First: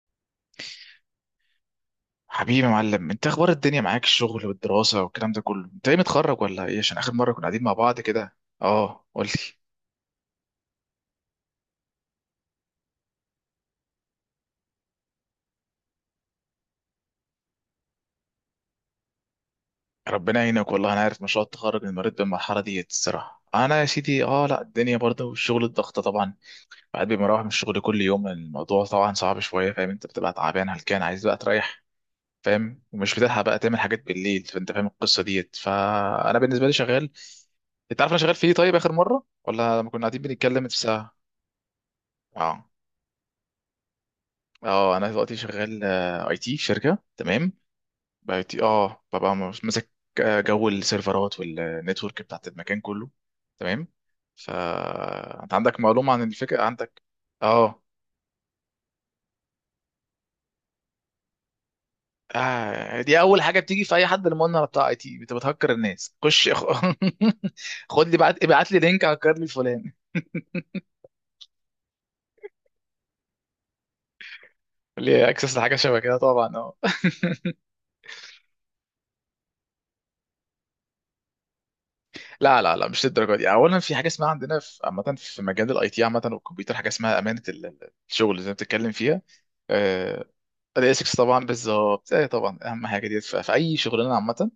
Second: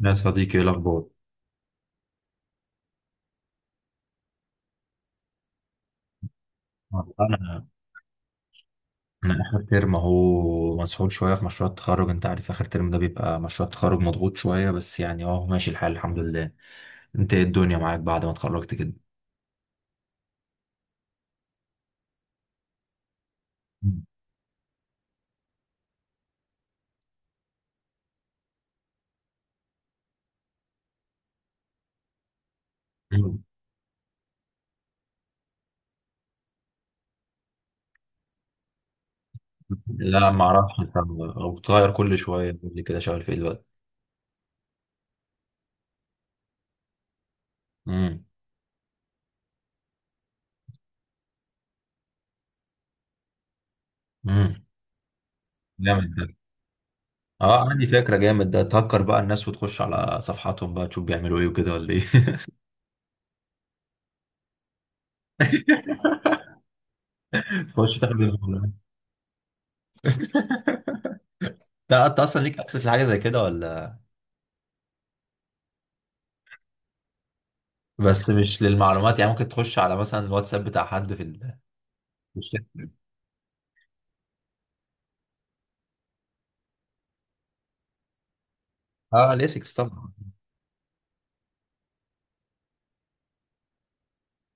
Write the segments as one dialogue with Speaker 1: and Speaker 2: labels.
Speaker 1: يا صديقي ايه الاخبار؟
Speaker 2: حبيبي يا معلم، انت اخبار الدنيا معاك، الشغل والدراسة والكلام ده كله. انت ايه، متخرج ولا ايه؟ عشان اخر
Speaker 1: والله
Speaker 2: مرة كنا قاعدين
Speaker 1: انا،
Speaker 2: مع بعض كده. اه
Speaker 1: انا
Speaker 2: قلت لي.
Speaker 1: اخر ترم اهو، مسحول شويه في مشروع التخرج. انت عارف اخر ترم ده بيبقى مشروع التخرج مضغوط شويه، بس يعني اهو ماشي الحال الحمد لله. انت ايه الدنيا معاك بعد ما اتخرجت كده؟
Speaker 2: ربنا يعينك، والله انا عارف مشروع التخرج من مريت بالمرحلة ديت. الصراحة انا يا
Speaker 1: مم.
Speaker 2: سيدي لا، الدنيا برضه والشغل الضغطة طبعا. بعد ما بروح من الشغل كل يوم الموضوع طبعا صعب شوية. فاهم، انت بتبقى تعبان هلكان عايز بقى تريح. فاهم، ومش
Speaker 1: مم.
Speaker 2: بتلحق بقى تعمل حاجات بالليل. فانت فاهم القصة ديت. فانا بالنسبة لي شغال. انت عارف انا شغال في ايه؟ طيب اخر مرة ولا لما كنا قاعدين
Speaker 1: لا ما
Speaker 2: بنتكلم في
Speaker 1: اعرفش، انت
Speaker 2: ساعة.
Speaker 1: بتغير كل شويه،
Speaker 2: اه.
Speaker 1: تقول لي كده شغال في ايه دلوقتي؟
Speaker 2: اه انا دلوقتي شغال اي تي في شركه. تمام.
Speaker 1: امم
Speaker 2: بقى IT، اه ببقى ماسك جو السيرفرات والنتورك بتاعت المكان كله. تمام.
Speaker 1: امم
Speaker 2: فانت عندك
Speaker 1: جامد
Speaker 2: معلومه عن
Speaker 1: ده.
Speaker 2: الفكره عندك؟
Speaker 1: اه
Speaker 2: اه.
Speaker 1: عندي فكره، جامد ده، تهكر بقى الناس وتخش على صفحاتهم بقى تشوف بيعملوا ايه وكده ولا ايه؟
Speaker 2: دي اول حاجه بتيجي في اي حد، المؤمن بتاع اي تي انت بتهكر الناس، خش
Speaker 1: تخش
Speaker 2: خد
Speaker 1: تاخد
Speaker 2: لي، بعت
Speaker 1: المعلومات.
Speaker 2: ابعت لي لينك، هكر لي فلان.
Speaker 1: انت، أنت اصلا ليك اكسس لحاجه زي كده ولا؟
Speaker 2: ليه، اكسس لحاجه شبه كده طبعا اه.
Speaker 1: بس مش للمعلومات يعني، ممكن تخش على مثلا الواتساب بتاع حد في في
Speaker 2: لا لا
Speaker 1: الشركة.
Speaker 2: لا مش للدرجه دي. اولا في حاجه اسمها عندنا في عامه، في مجال الاي تي عامه والكمبيوتر، حاجه اسمها امانه الشغل اللي انت بتتكلم فيها.
Speaker 1: اه ليسكس طبعا.
Speaker 2: آه، الاسكس طبعا، بالظبط، ايه طبعا اهم حاجه دي في اي شغلانه عامه.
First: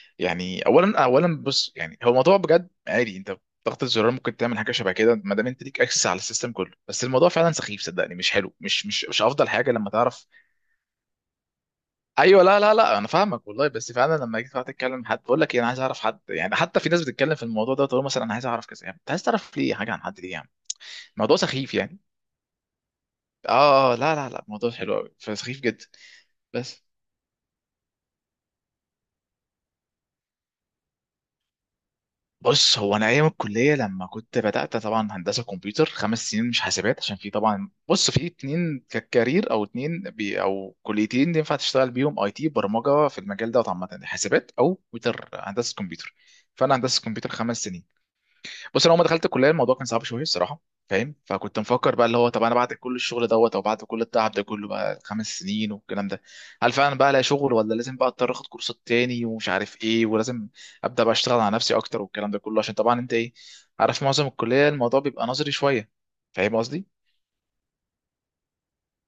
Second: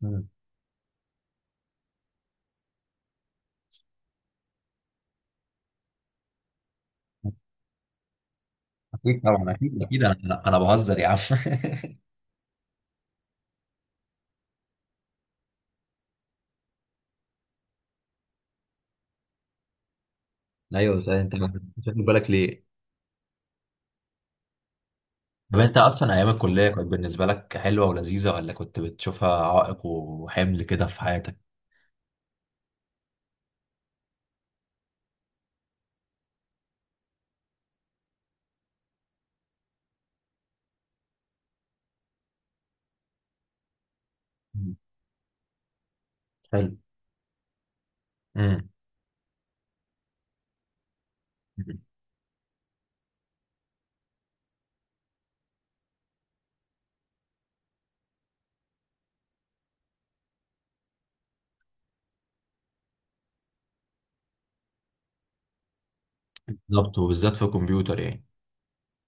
Speaker 1: مم.
Speaker 2: يعني اولا بص، يعني هو الموضوع بجد عادي. انت ضغط الزرار ممكن تعمل حاجه شبه كده، ما دام انت ليك اكسس على السيستم كله. بس الموضوع فعلا سخيف، صدقني مش حلو، مش
Speaker 1: اكيد
Speaker 2: افضل
Speaker 1: طبعا،
Speaker 2: حاجه
Speaker 1: اكيد
Speaker 2: لما
Speaker 1: اكيد،
Speaker 2: تعرف.
Speaker 1: انا بهزر يا عم.
Speaker 2: ايوه، لا انا فاهمك والله. بس فعلا لما جيت قعدت اتكلم مع حد بقول لك انا عايز اعرف حد، يعني حتى في ناس بتتكلم في الموضوع ده، تقول مثلا انا عايز اعرف كذا. يعني انت عايز تعرف ليه حاجه عن حد، ليه يعني؟
Speaker 1: ايوه بس انت
Speaker 2: الموضوع
Speaker 1: مش
Speaker 2: سخيف
Speaker 1: واخد
Speaker 2: يعني.
Speaker 1: بالك ليه؟
Speaker 2: لا الموضوع حلو قوي،
Speaker 1: طب
Speaker 2: فسخيف
Speaker 1: انت
Speaker 2: جدا.
Speaker 1: اصلا ايام الكليه
Speaker 2: بس
Speaker 1: كانت بالنسبه لك حلوه ولذيذه، ولا كنت بتشوفها عائق وحمل كده في حياتك؟
Speaker 2: بص، هو انا ايام الكليه لما كنت بدات طبعا هندسه كمبيوتر خمس سنين، مش حاسبات، عشان في طبعا، بص في اتنين كارير او اتنين بي او كليتين ينفع تشتغل بيهم اي تي برمجه في المجال ده عامه: حاسبات او
Speaker 1: مم.
Speaker 2: كمبيوتر، هندسه كمبيوتر.
Speaker 1: حلو.
Speaker 2: فانا هندسه كمبيوتر خمس سنين.
Speaker 1: امم
Speaker 2: بص انا اول ما دخلت الكليه الموضوع كان صعب شويه الصراحه. فاهم؟ فكنت مفكر بقى، اللي هو طب انا بعد كل الشغل دوت، او بعد كل التعب ده كله بقى خمس سنين والكلام ده، هل فعلا بقى الاقي شغل، ولا لازم بقى اضطر اخد كورسات تاني ومش عارف ايه، ولازم ابدا بقى اشتغل على نفسي اكتر والكلام ده كله؟ عشان طبعا انت ايه، عارف معظم الكليه الموضوع بيبقى نظري شويه. فاهم قصدي؟
Speaker 1: بالظبط، وبالذات في الكمبيوتر يعني.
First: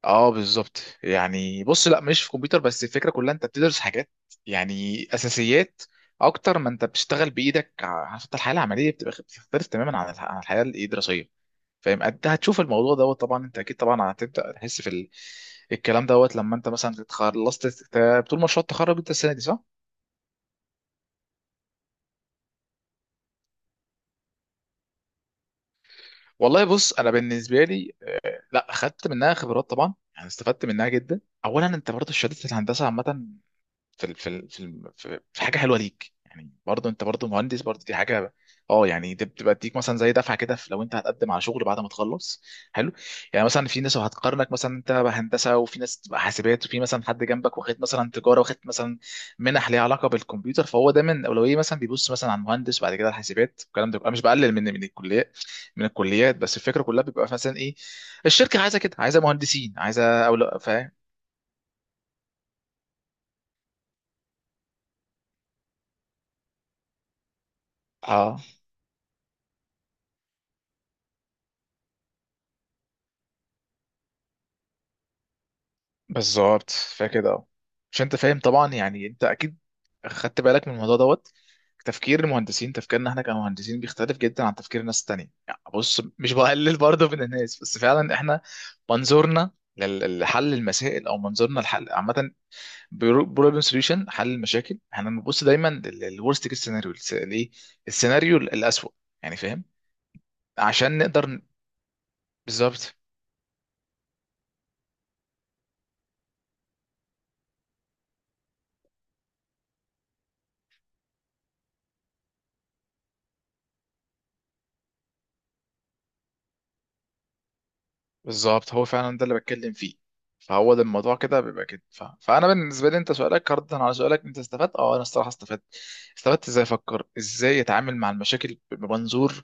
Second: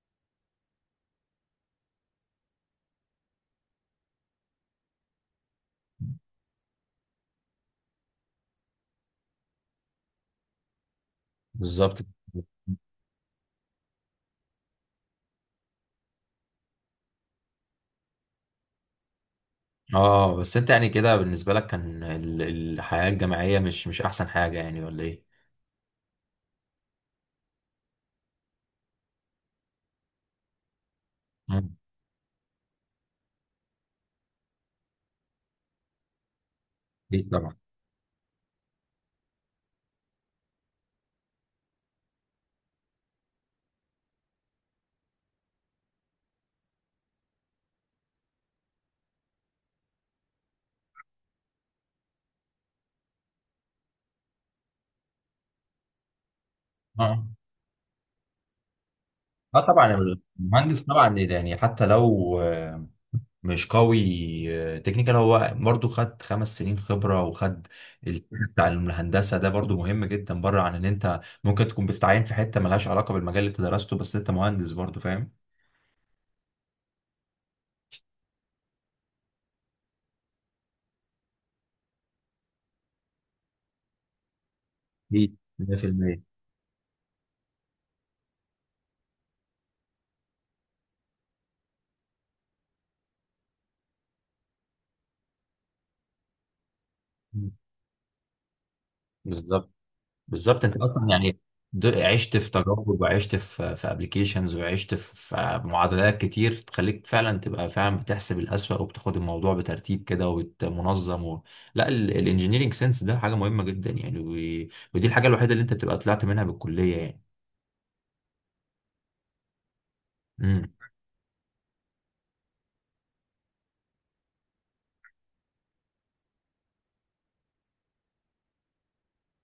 Speaker 2: اه بالظبط. يعني بص، لا مش في كمبيوتر بس، الفكره كلها انت بتدرس حاجات يعني اساسيات اكتر ما انت بتشتغل بايدك. عارف، انت الحياه العمليه بتبقى بتختلف تماما عن عن الحياه الايه الدراسيه. فاهم،
Speaker 1: بالظبط.
Speaker 2: انت هتشوف الموضوع دوت طبعا، انت اكيد طبعا هتبدا تحس في ال... الكلام دوت لما انت مثلا خلصت طول مشروع التخرج انت السنه دي، صح؟
Speaker 1: اه بس انت يعني كده بالنسبه لك كان الحياه الجامعيه مش احسن حاجه يعني، ولا ايه؟
Speaker 2: والله بص انا بالنسبه لي لا خدت منها خبرات طبعا يعني، استفدت منها جدا. اولا
Speaker 1: مم.
Speaker 2: انت برضه شهاده الهندسه عامه، في في حاجه حلوه ليك يعني، برضه انت برضه
Speaker 1: اكيد طبعا.
Speaker 2: مهندس، برضه دي حاجه. اه يعني دي بتبقى تديك مثلا زي دفعه كده لو انت هتقدم على شغل بعد ما تخلص. حلو، يعني مثلا في ناس هتقارنك، مثلا انت بقى هندسه، وفي ناس بقى حاسبات، وفي مثلا حد جنبك واخد مثلا تجاره، واخد مثلا منح ليها علاقه بالكمبيوتر. فهو دايما اولويه مثلا بيبص مثلا على المهندس وبعد كده الحاسبات والكلام ده. بيبقى مش بقلل من الكليات بس الفكره كلها
Speaker 1: اه
Speaker 2: بيبقى مثلا ايه، الشركه عايزه كده، عايزه
Speaker 1: اه
Speaker 2: مهندسين
Speaker 1: طبعا
Speaker 2: عايزه او لا.
Speaker 1: المهندس
Speaker 2: فاهم؟
Speaker 1: طبعا يعني، حتى لو مش قوي تكنيكال، هو برضو خد خمس سنين خبرة، وخد
Speaker 2: اه
Speaker 1: بتاع الهندسة ده، برضو مهم جدا، بره عن ان انت ممكن تكون بتتعين في حتة ملهاش علاقة بالمجال اللي انت درسته، بس انت مهندس برضو، فاهم؟
Speaker 2: بالظبط فكده اهو. مش انت فاهم طبعا، يعني انت اكيد خدت بالك من الموضوع دوت. تفكير المهندسين، تفكيرنا احنا كمهندسين بيختلف جدا عن تفكير الناس التانية.
Speaker 1: أكيد
Speaker 2: يعني بص،
Speaker 1: 100%.
Speaker 2: مش بقلل برضه من الناس، بس فعلا احنا منظورنا لحل المسائل، او منظورنا لحل عامه، بروبلم سوليوشن، حل المشاكل. احنا بنبص دايما للورست كيس سيناريو، الايه، السيناريو الاسوأ. يعني فاهم،
Speaker 1: بالظبط. بالظبط، انت
Speaker 2: عشان
Speaker 1: اصلا يعني،
Speaker 2: نقدر.
Speaker 1: عشت في
Speaker 2: بالظبط،
Speaker 1: تجارب، وعشت في، في ابلكيشنز، وعشت في، في معادلات كتير تخليك فعلا تبقى فعلا بتحسب الأسوأ، وبتاخد الموضوع بترتيب كده ومنظم لا الانجينيرنج سنس ده حاجة مهمة جدا يعني، ودي الحاجة الوحيدة اللي انت بتبقى طلعت منها بالكلية يعني.
Speaker 2: بالظبط هو فعلا ده اللي بتكلم فيه.
Speaker 1: امم
Speaker 2: فهو ده الموضوع كده بيبقى كده ف... فانا بالنسبه لي، انت سؤالك، ردا على سؤالك، انت استفدت؟ اه انا الصراحه استفدت. استفدت ازاي افكر، ازاي اتعامل مع المشاكل بمنظور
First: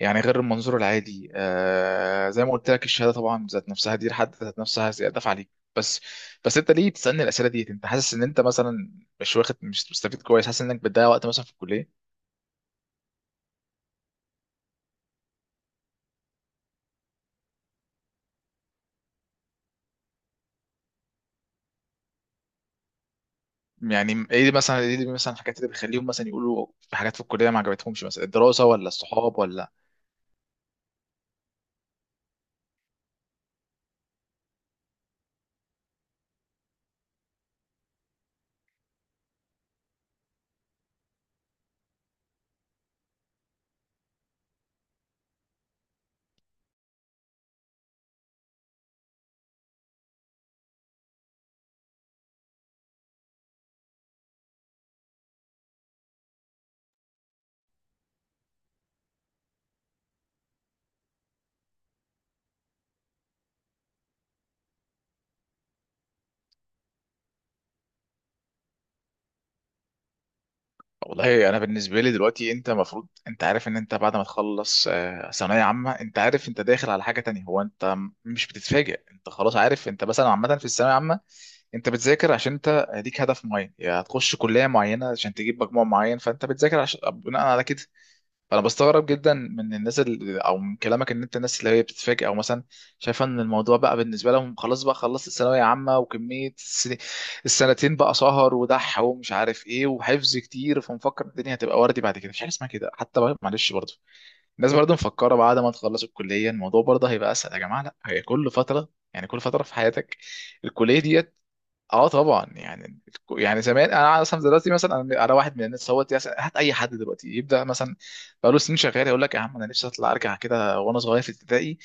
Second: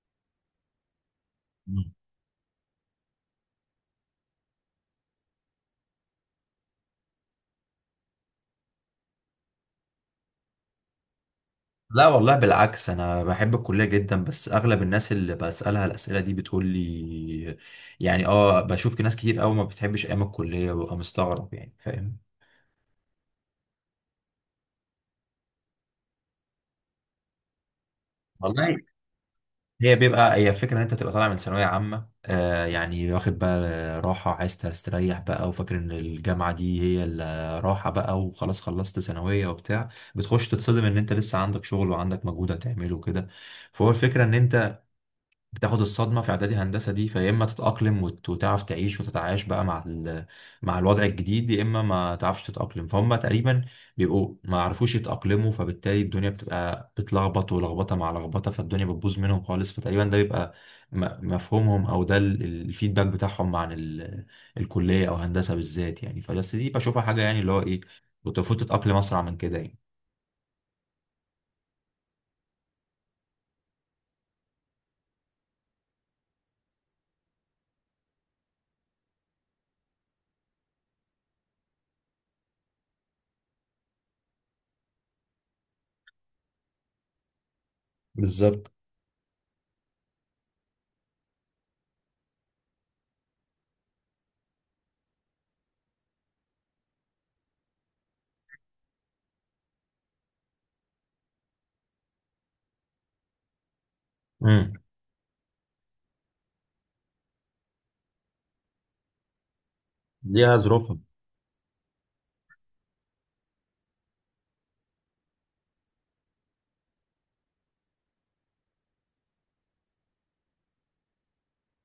Speaker 2: يعني غير المنظور العادي.
Speaker 1: مم.
Speaker 2: آه زي ما قلت لك، الشهاده طبعا ذات نفسها، دي لحد ذات نفسها زياده عليك. بس بس انت ليه بتسالني الاسئله ديت؟ انت حاسس ان انت مثلا مش مستفيد كويس، حاسس انك بتضيع وقت مثلا في الكليه؟
Speaker 1: لا والله بالعكس، انا بحب الكليه جدا، بس اغلب الناس اللي بسالها الاسئله دي بتقول لي، يعني اه، بشوف ناس كتير قوي ما بتحبش ايام الكليه، وببقى مستغرب يعني، فاهم؟
Speaker 2: يعني ايه مثلا، ايه مثلا الحاجات اللي بتخليهم مثلا يقولوا في حاجات في الكليه ما عجبتهمش، مثلا الدراسه
Speaker 1: والله،
Speaker 2: ولا الصحاب ولا؟
Speaker 1: هي الفكرة ان انت تبقى طالع من ثانوية عامة، آه يعني، واخد بقى راحة، عايز تستريح بقى، وفاكر ان الجامعة دي هي الراحة بقى، وخلاص خلصت ثانوية وبتاع، بتخش تتصدم ان انت لسه عندك شغل وعندك مجهود هتعمله وكده. فهو الفكرة ان انت بتاخد الصدمة في إعدادي هندسة دي، فيا إما تتأقلم وتعرف تعيش وتتعايش بقى مع مع الوضع الجديد، يا إما ما تعرفش تتأقلم. فهم تقريبا بيبقوا ما عرفوش يتأقلموا، فبالتالي الدنيا بتبقى بتلخبط، ولخبطة مع لخبطة فالدنيا بتبوظ منهم خالص. فتقريبا ده بيبقى مفهومهم، أو ده الفيدباك بتاعهم عن الكلية أو هندسة بالذات يعني. فبس دي بشوفها حاجة يعني، اللي هو إيه، كنت المفروض تتأقلم أسرع من كده يعني.
Speaker 2: والله انا بالنسبه لي دلوقتي، انت المفروض انت عارف ان انت بعد ما تخلص ثانويه عامه، انت عارف انت داخل على حاجه تانية. هو انت مش بتتفاجئ، انت خلاص عارف. انت مثلا عامه في الثانويه العامه انت بتذاكر عشان انت ليك هدف معين، يا هتخش كليه معينه عشان تجيب مجموع معين، فانت بتذاكر عشان بناء على كده. انا
Speaker 1: بالظبط.
Speaker 2: بستغرب جدا من الناس اللي، او من كلامك، ان انت الناس اللي هي بتتفاجئ، او مثلا شايفه ان الموضوع بقى بالنسبه لهم خلاص، بقى خلصت الثانويه عامه وكميه السنتين بقى سهر ودح ومش عارف ايه وحفظ كتير، فمفكر الدنيا هتبقى وردي بعد كده. مش حاجه اسمها كده. حتى بقى معلش برضه
Speaker 1: امم
Speaker 2: الناس برضه مفكره بعد ما تخلص الكليه الموضوع برضه هيبقى اسهل. يا جماعه لا، هي كل فتره يعني، كل فتره في حياتك.
Speaker 1: ليها ظروفها.
Speaker 2: الكليه ديت، اه طبعا يعني. يعني زمان، انا اصلا دلوقتي مثلا انا واحد من الناس. هو هات اي حد دلوقتي يبدا مثلا بقاله سنين شغال يقول لك يا عم انا نفسي اطلع ارجع كده وانا صغير في ابتدائي،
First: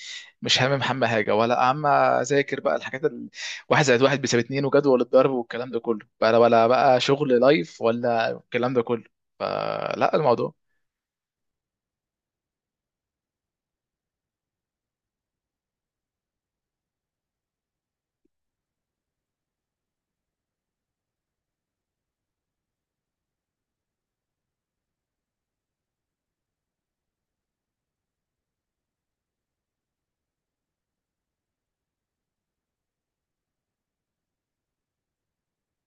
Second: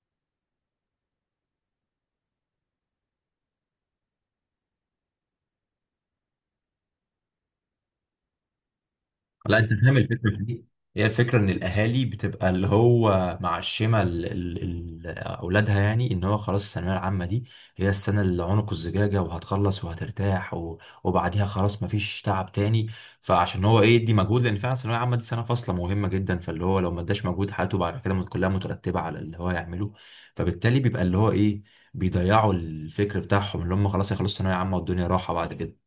Speaker 2: مش هامم هم حاجه ولا هم اذاكر بقى الحاجات واحد زائد واحد بيساوي اتنين وجدول الضرب والكلام ده كله، بقى ولا بقى شغل لايف ولا الكلام ده كله.
Speaker 1: لا انت فاهم
Speaker 2: فلا
Speaker 1: الفكره في
Speaker 2: الموضوع
Speaker 1: دي، هي الفكره ان الاهالي بتبقى اللي هو معشمه اولادها يعني، ان هو خلاص الثانويه العامه دي هي السنه اللي عنق الزجاجه، وهتخلص وهترتاح وبعديها خلاص مفيش تعب تاني. فعشان هو ايه يدي مجهود، لان فعلا الثانويه العامه دي سنه فاصله مهمه جدا، فاللي هو لو ما اداش مجهود حياته بعد كده كلها مترتبه على اللي هو يعمله. فبالتالي بيبقى اللي هو ايه، بيضيعوا الفكر بتاعهم، اللي هم خلاص هيخلصوا ثانويه عامه والدنيا راحه بعد كده.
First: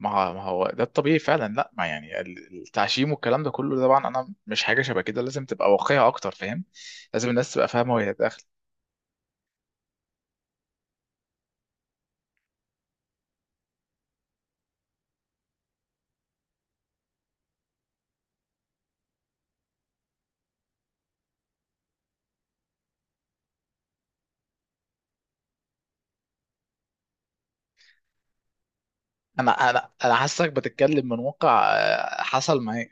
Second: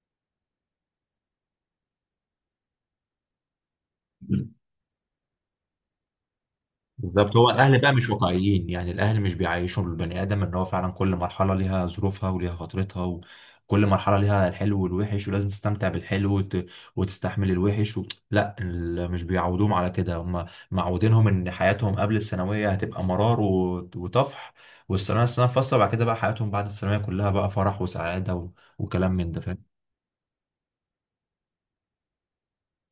Speaker 2: ما هو ده الطبيعي فعلا. لا ما يعني التعشيم والكلام ده كله طبعا، انا مش حاجه شبه كده، لازم تبقى واقعيه اكتر. فاهم، لازم
Speaker 1: بالظبط، هو
Speaker 2: الناس تبقى
Speaker 1: الاهل بقى
Speaker 2: فاهمه
Speaker 1: مش
Speaker 2: وهي داخله.
Speaker 1: واقعيين يعني، الاهل مش بيعيشوا البني ادم ان هو فعلا كل مرحله ليها ظروفها وليها فترتها، وكل مرحله ليها الحلو والوحش، ولازم تستمتع بالحلو وتستحمل الوحش لا مش بيعودوهم على كده، هم معودينهم ان حياتهم قبل الثانويه هتبقى مرار وطفح، والثانويه، الثانويه فاصله، بعد كده بقى حياتهم بعد الثانويه كلها بقى فرح وسعاده وكلام من ده،
Speaker 2: انا
Speaker 1: فاهم؟
Speaker 2: انا انا حاسسك بتتكلم من واقع حصل معايا.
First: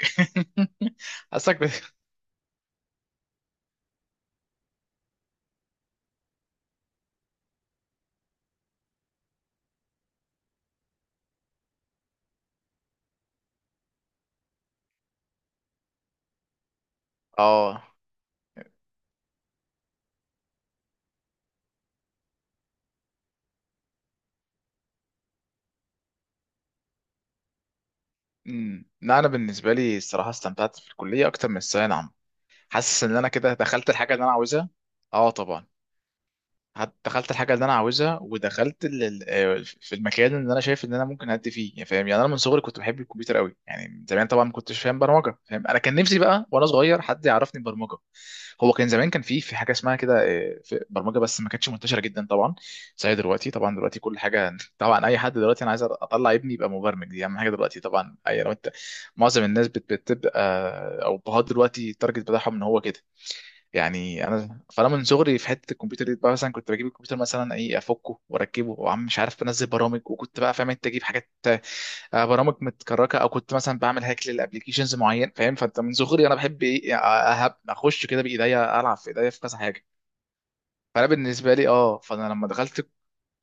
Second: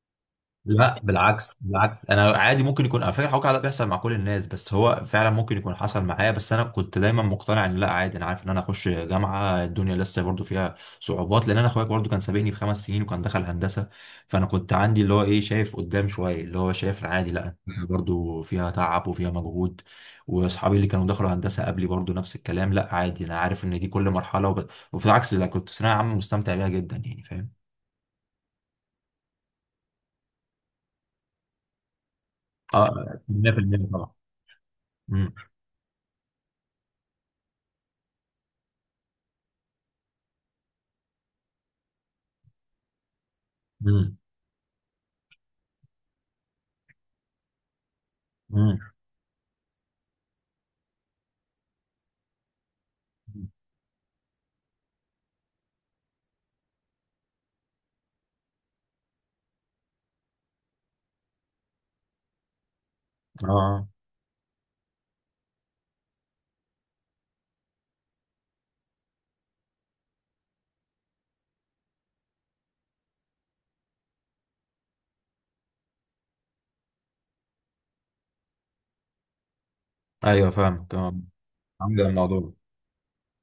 Speaker 1: لا
Speaker 2: حاسسك
Speaker 1: بالعكس
Speaker 2: بت...
Speaker 1: بالعكس، انا عادي، ممكن يكون على فكره الحكي ده بيحصل مع كل الناس، بس هو فعلا ممكن يكون حصل معايا، بس انا كنت دايما مقتنع ان لا عادي، انا عارف ان انا اخش جامعه الدنيا لسه برضو فيها صعوبات، لان انا اخويا برضو كان سابقني بخمس سنين وكان دخل هندسه. فانا كنت عندي اللي هو ايه، شايف قدام شويه، اللي هو شايف عادي لا
Speaker 2: اه.
Speaker 1: هندسة برضو فيها تعب وفيها مجهود. واصحابي اللي كانوا دخلوا هندسه قبلي برضو نفس الكلام، لا عادي، انا عارف ان دي كل مرحله وفي العكس لا، كنت في ثانويه عامه مستمتع بيها جدا يعني، فاهم؟
Speaker 2: امم، لا انا بالنسبه لي الصراحه استمتعت في الكليه اكتر من الثانويه العامه. حاسس ان
Speaker 1: اه
Speaker 2: انا كده
Speaker 1: 100%
Speaker 2: دخلت
Speaker 1: طبعا.
Speaker 2: الحاجه اللي انا عاوزها. اه
Speaker 1: امم
Speaker 2: طبعا. دخلت الحاجه اللي انا عاوزها، ودخلت في المكان اللي انا شايف ان انا ممكن ادي فيه. يعني فاهم، يعني انا من صغري كنت بحب الكمبيوتر قوي يعني من
Speaker 1: امم.
Speaker 2: زمان. طبعا ما كنتش فاهم برمجه، فاهم؟ انا كان نفسي بقى وانا صغير حد يعرفني برمجه. هو
Speaker 1: مم.
Speaker 2: كان زمان، كان في حاجه اسمها كده في برمجه، بس ما كانتش منتشره جدا طبعا زي دلوقتي. طبعا دلوقتي كل حاجه طبعا. اي حد دلوقتي انا عايز اطلع ابني يبقى مبرمج، دي اهم حاجه دلوقتي طبعا. اي لو انت، معظم الناس بتبقى او بهاد دلوقتي التارجت بتاعهم ان هو كده.
Speaker 1: اه
Speaker 2: يعني انا من صغري في حته الكمبيوتر دي بقى، مثلا كنت بجيب الكمبيوتر مثلا ايه، افكه واركبه وعم مش عارف، بنزل برامج، وكنت بقى فاهم انت، اجيب حاجات برامج متكركه، او كنت مثلا بعمل هاك للابلكيشنز معين. فاهم؟ فانت من صغري انا بحب ايه اخش كده بايديا، العب في ايديا في كذا حاجه.
Speaker 1: ايوه فاهمك
Speaker 2: فانا
Speaker 1: اه.
Speaker 2: بالنسبه لي، اه
Speaker 1: عامل
Speaker 2: فانا لما
Speaker 1: الموضوع.
Speaker 2: دخلت،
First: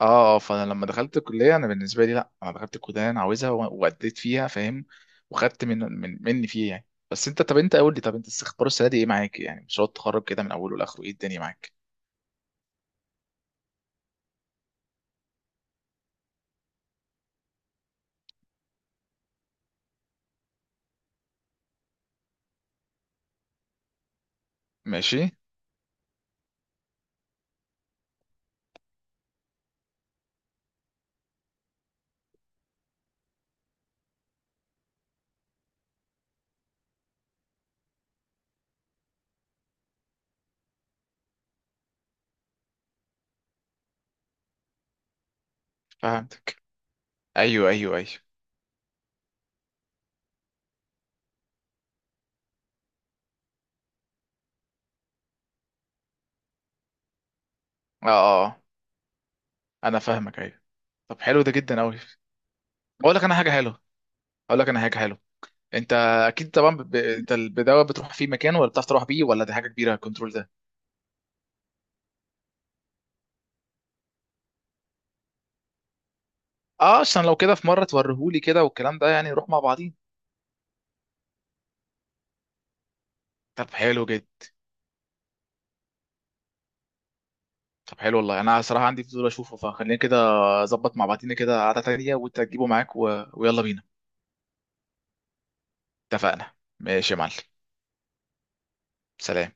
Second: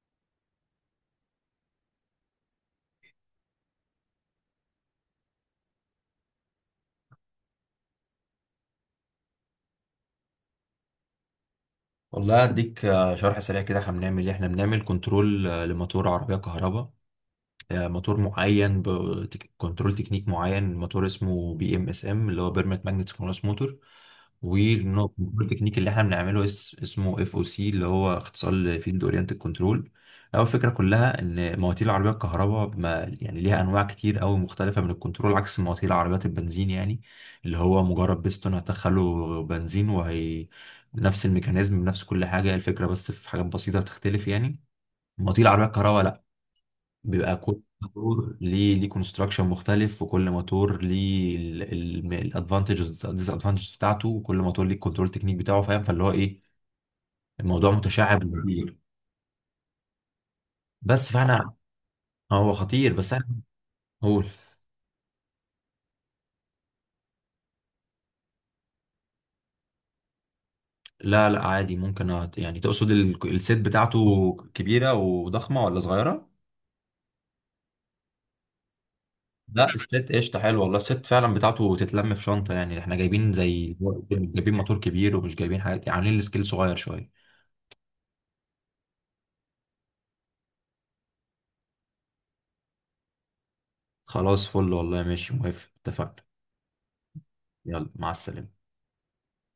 Speaker 2: اه فانا لما دخلت الكليه انا بالنسبه لي، لا انا دخلت الكليه اللي انا عاوزها واديت فيها، فاهم؟ وخدت من مني فيه يعني. بس انت، طب انت قول لي، طب انت استخبار السنه دي ايه معاك يعني؟ مشروع التخرج كده من اوله لاخره ايه الدنيا معاك؟
Speaker 1: والله اديك شرح سريع كده، احنا بنعمل ايه. احنا بنعمل كنترول لموتور عربيه كهرباء، موتور معين بكنترول تكنيك معين، موتور اسمه بي ام اس ام اللي هو بيرمت ماجنت سينكرونس موتور،
Speaker 2: ماشي.
Speaker 1: والكنترول تكنيك اللي احنا بنعمله اسمه اف او سي اللي هو اختصار لفيلد اورينتد كنترول. اول فكره كلها ان مواتير العربيه الكهرباء ما يعني ليها انواع كتير قوي مختلفه من الكنترول، عكس مواتير العربيات البنزين يعني، اللي هو مجرد بيستون هتدخله بنزين، وهي نفس الميكانيزم بنفس كل حاجه الفكره، بس في حاجات بسيطه بتختلف يعني. مواتير العربيه الكهرباء
Speaker 2: فهمتك.
Speaker 1: بيبقى كل
Speaker 2: ايوه.
Speaker 1: موتور ليه كونستراكشن مختلف، وكل موتور ليه الادفانتجز ديس ادفانتجز بتاعته، وكل موتور ليه الكنترول تكنيك بتاعه، فاهم؟ فاللي هو ايه، الموضوع
Speaker 2: اه
Speaker 1: متشعب
Speaker 2: اه آه.
Speaker 1: كتير.
Speaker 2: انا فاهمك، ايوه.
Speaker 1: بس
Speaker 2: طب حلو ده
Speaker 1: فاحنا،
Speaker 2: جدا قوي.
Speaker 1: هو خطير بس
Speaker 2: اقول لك
Speaker 1: احنا
Speaker 2: انا حاجه حلوه.
Speaker 1: هقول.
Speaker 2: اقول لك انا حاجه حلوه. انت اكيد طبعا انت البدايه بتروح في مكان، ولا بتعرف تروح بيه، ولا دي حاجه كبيره الكنترول ده؟
Speaker 1: لا لا عادي، ممكن يعني تقصد السيت بتاعته كبيرة وضخمة ولا صغيرة؟
Speaker 2: اه عشان لو كده في مره توريهولي كده والكلام ده، يعني نروح مع
Speaker 1: لا
Speaker 2: بعضين.
Speaker 1: السيت قشطة، حلو والله، السيت فعلا بتاعته تتلم في شنطة يعني. احنا جايبين
Speaker 2: طب
Speaker 1: زي،
Speaker 2: حلو
Speaker 1: مش
Speaker 2: جدا.
Speaker 1: جايبين موتور كبير، ومش جايبين حاجات، عاملين السكيل صغير شوية.
Speaker 2: طب حلو والله، انا صراحه عندي فضول اشوفه، فخلينا كده اظبط مع بعضينا كده قعده تانية وانت تجيبه معاك و... ويلا بينا.
Speaker 1: خلاص فل والله، ماشي موافق، اتفقنا.
Speaker 2: اتفقنا. ماشي يا معلم.
Speaker 1: يلا مع السلامة.
Speaker 2: سلام.